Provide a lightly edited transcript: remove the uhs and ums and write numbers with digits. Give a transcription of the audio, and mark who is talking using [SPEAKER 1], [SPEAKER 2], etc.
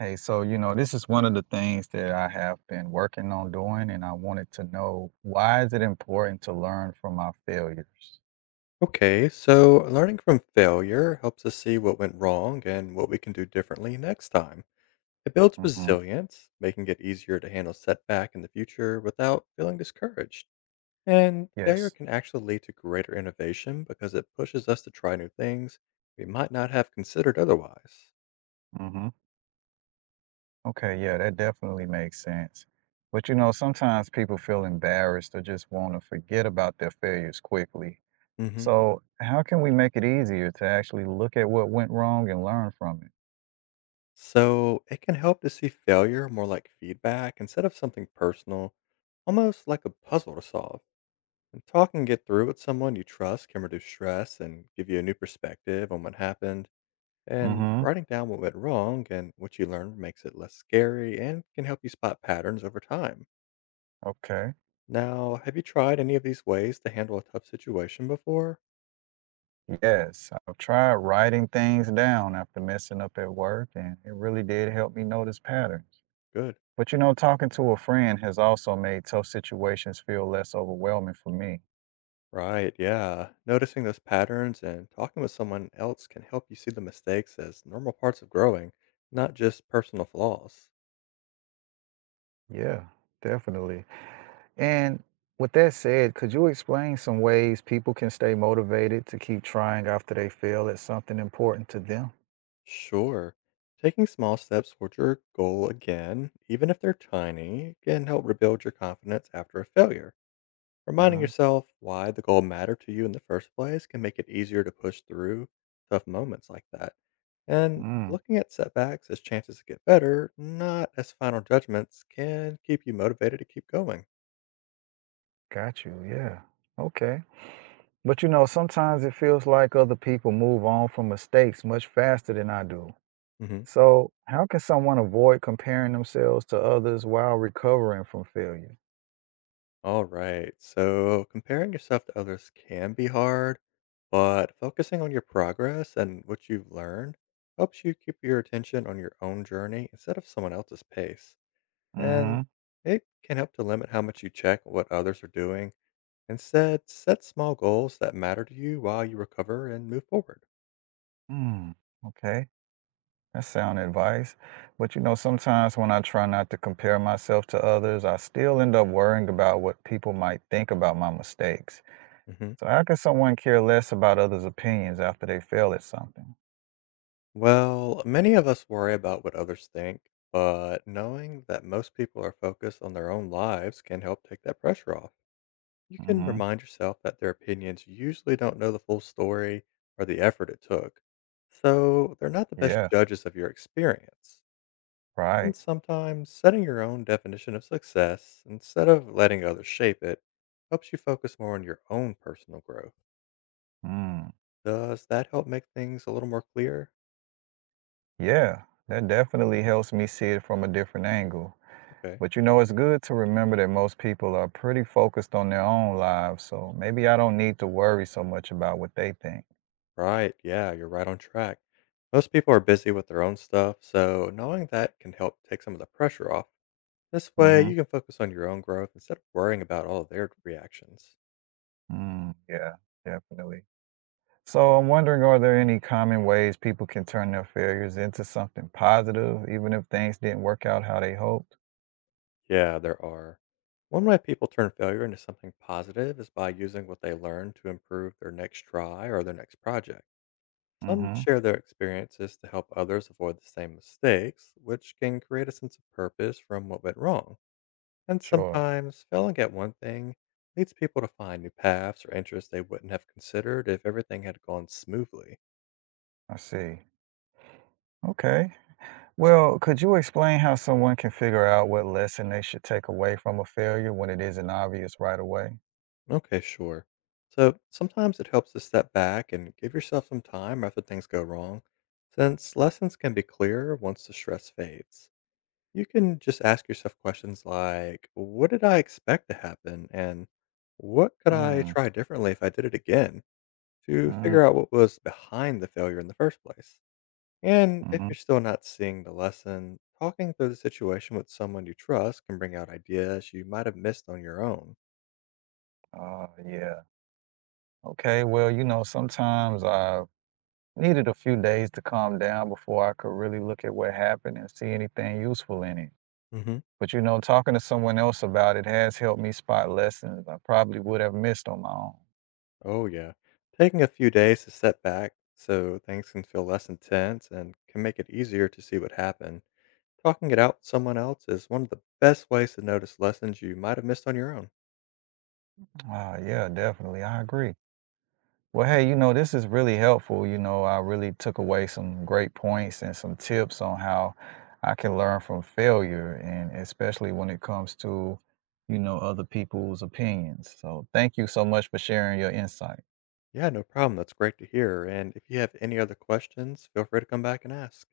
[SPEAKER 1] Hey, so this is one of the things that I have been working on doing, and I wanted to know why is it important to learn from my failures?
[SPEAKER 2] Okay, so learning from failure helps us see what went wrong and what we can do differently next time. It builds
[SPEAKER 1] Mm-hmm.
[SPEAKER 2] resilience, making it easier to handle setback in the future without feeling discouraged. And failure
[SPEAKER 1] Yes.
[SPEAKER 2] can actually lead to greater innovation because it pushes us to try new things we might not have considered otherwise.
[SPEAKER 1] Mm-hmm. Okay, yeah, that definitely makes sense. But sometimes people feel embarrassed or just want to forget about their failures quickly.
[SPEAKER 2] hmm
[SPEAKER 1] So how can we make it easier to actually look at what went wrong and learn from it?
[SPEAKER 2] So it can help to see failure more like feedback instead of something personal, almost like a puzzle to solve. And talking it through with someone you trust can reduce stress and give you a new perspective on what happened. And
[SPEAKER 1] Mm-hmm.
[SPEAKER 2] writing down what went wrong and what you learned makes it less scary and can help you spot patterns over time.
[SPEAKER 1] Okay.
[SPEAKER 2] Now, have you tried any of these ways to handle a tough situation before?
[SPEAKER 1] Yes, I've tried writing things down after messing up at work, and it really did help me notice patterns.
[SPEAKER 2] Good.
[SPEAKER 1] But talking to a friend has also made tough situations feel less overwhelming for me.
[SPEAKER 2] Right, yeah. Noticing those patterns and talking with someone else can help you see the mistakes as normal parts of growing, not just personal flaws.
[SPEAKER 1] Yeah, definitely. And with that said, could you explain some ways people can stay motivated to keep trying after they feel it's something important to them?
[SPEAKER 2] Sure. Taking small steps towards your goal again, even if they're tiny, can help rebuild your confidence after a failure. Reminding
[SPEAKER 1] Hmm.
[SPEAKER 2] yourself why the goal mattered to you in the first place can make it easier to push through tough moments like that. And
[SPEAKER 1] Mm,
[SPEAKER 2] looking at setbacks as chances to get better, not as final judgments, can keep you motivated to keep going.
[SPEAKER 1] got you. Yeah. Okay. But sometimes it feels like other people move on from mistakes much faster than I do.
[SPEAKER 2] Mhm.
[SPEAKER 1] So, how can someone avoid comparing themselves to others while recovering from failure?
[SPEAKER 2] All right. So comparing yourself to others can be hard, but focusing on your progress and what you've learned helps you keep your attention on your own journey instead of someone else's pace. And
[SPEAKER 1] Mhm.
[SPEAKER 2] it can help to limit how much you check what others are doing. Instead, set small goals that matter to you while you recover and move forward.
[SPEAKER 1] Mm. Okay. That's sound advice. But sometimes when I try not to compare myself to others, I still end up worrying about what people might think about my mistakes.
[SPEAKER 2] hmm
[SPEAKER 1] So, how can someone care less about others' opinions after they fail at something?
[SPEAKER 2] Well, many of us worry about what others think, but knowing that most people are focused on their own lives can help take that pressure off. You can
[SPEAKER 1] Hmm.
[SPEAKER 2] remind yourself that their opinions usually don't know the full story or the effort it took, so they're not the best
[SPEAKER 1] Yeah,
[SPEAKER 2] judges of your experience.
[SPEAKER 1] right.
[SPEAKER 2] And sometimes setting your own definition of success instead of letting others shape it helps you focus more on your own personal growth.
[SPEAKER 1] Mm.
[SPEAKER 2] Does that help make things a little more clear?
[SPEAKER 1] Yeah, that definitely helps me see it from a different angle.
[SPEAKER 2] Okay.
[SPEAKER 1] But it's good to remember that most people are pretty focused on their own lives, so maybe I don't need to worry so much about what they think.
[SPEAKER 2] Right. Yeah, you're right on track. Most people are busy with their own stuff, so knowing that can help take some of the pressure off. This way, you
[SPEAKER 1] Hmm.
[SPEAKER 2] can focus on your own growth instead of worrying about all of their reactions.
[SPEAKER 1] Mm, yeah, definitely. So I'm wondering, are there any common ways people can turn their failures into something positive, even if things didn't work out how they hoped?
[SPEAKER 2] Yeah, there are. One way people turn failure into something positive is by using what they learn to improve their next try or their next project. Some
[SPEAKER 1] Hmm.
[SPEAKER 2] share their experiences to help others avoid the same mistakes, which can create a sense of purpose from what went wrong. And
[SPEAKER 1] Sure,
[SPEAKER 2] sometimes failing at one thing leads people to find new paths or interests they wouldn't have considered if everything had gone smoothly.
[SPEAKER 1] I see. Okay. Well, could you explain how someone can figure out what lesson they should take away from a failure when it isn't obvious right away?
[SPEAKER 2] Okay, sure. So sometimes it helps to step back and give yourself some time after things go wrong, since lessons can be clearer once the stress fades. You can just ask yourself questions like, what did I expect to happen? And what could I
[SPEAKER 1] Mm,
[SPEAKER 2] try differently if I did it again? To
[SPEAKER 1] mm,
[SPEAKER 2] figure out what was behind the failure in the first place. And if
[SPEAKER 1] mhm.
[SPEAKER 2] you're still not seeing the lesson, talking through the situation with someone you trust can bring out ideas you might have missed on your own.
[SPEAKER 1] Yeah. Okay, well, sometimes I needed a few days to calm down before I could really look at what happened and see anything useful in it.
[SPEAKER 2] Mm-hmm.
[SPEAKER 1] But, talking to someone else about it has helped me spot lessons I probably would have missed on my own.
[SPEAKER 2] Oh, yeah. Taking a few days to step back so things can feel less intense and can make it easier to see what happened. Talking it out with someone else is one of the best ways to notice lessons you might have missed on your own.
[SPEAKER 1] Ah, yeah, definitely. I agree. Well, hey, this is really helpful. I really took away some great points and some tips on how I can learn from failure, and especially when it comes to, other people's opinions. So, thank you so much for sharing your insight.
[SPEAKER 2] Yeah, no problem. That's great to hear. And if you have any other questions, feel free to come back and ask.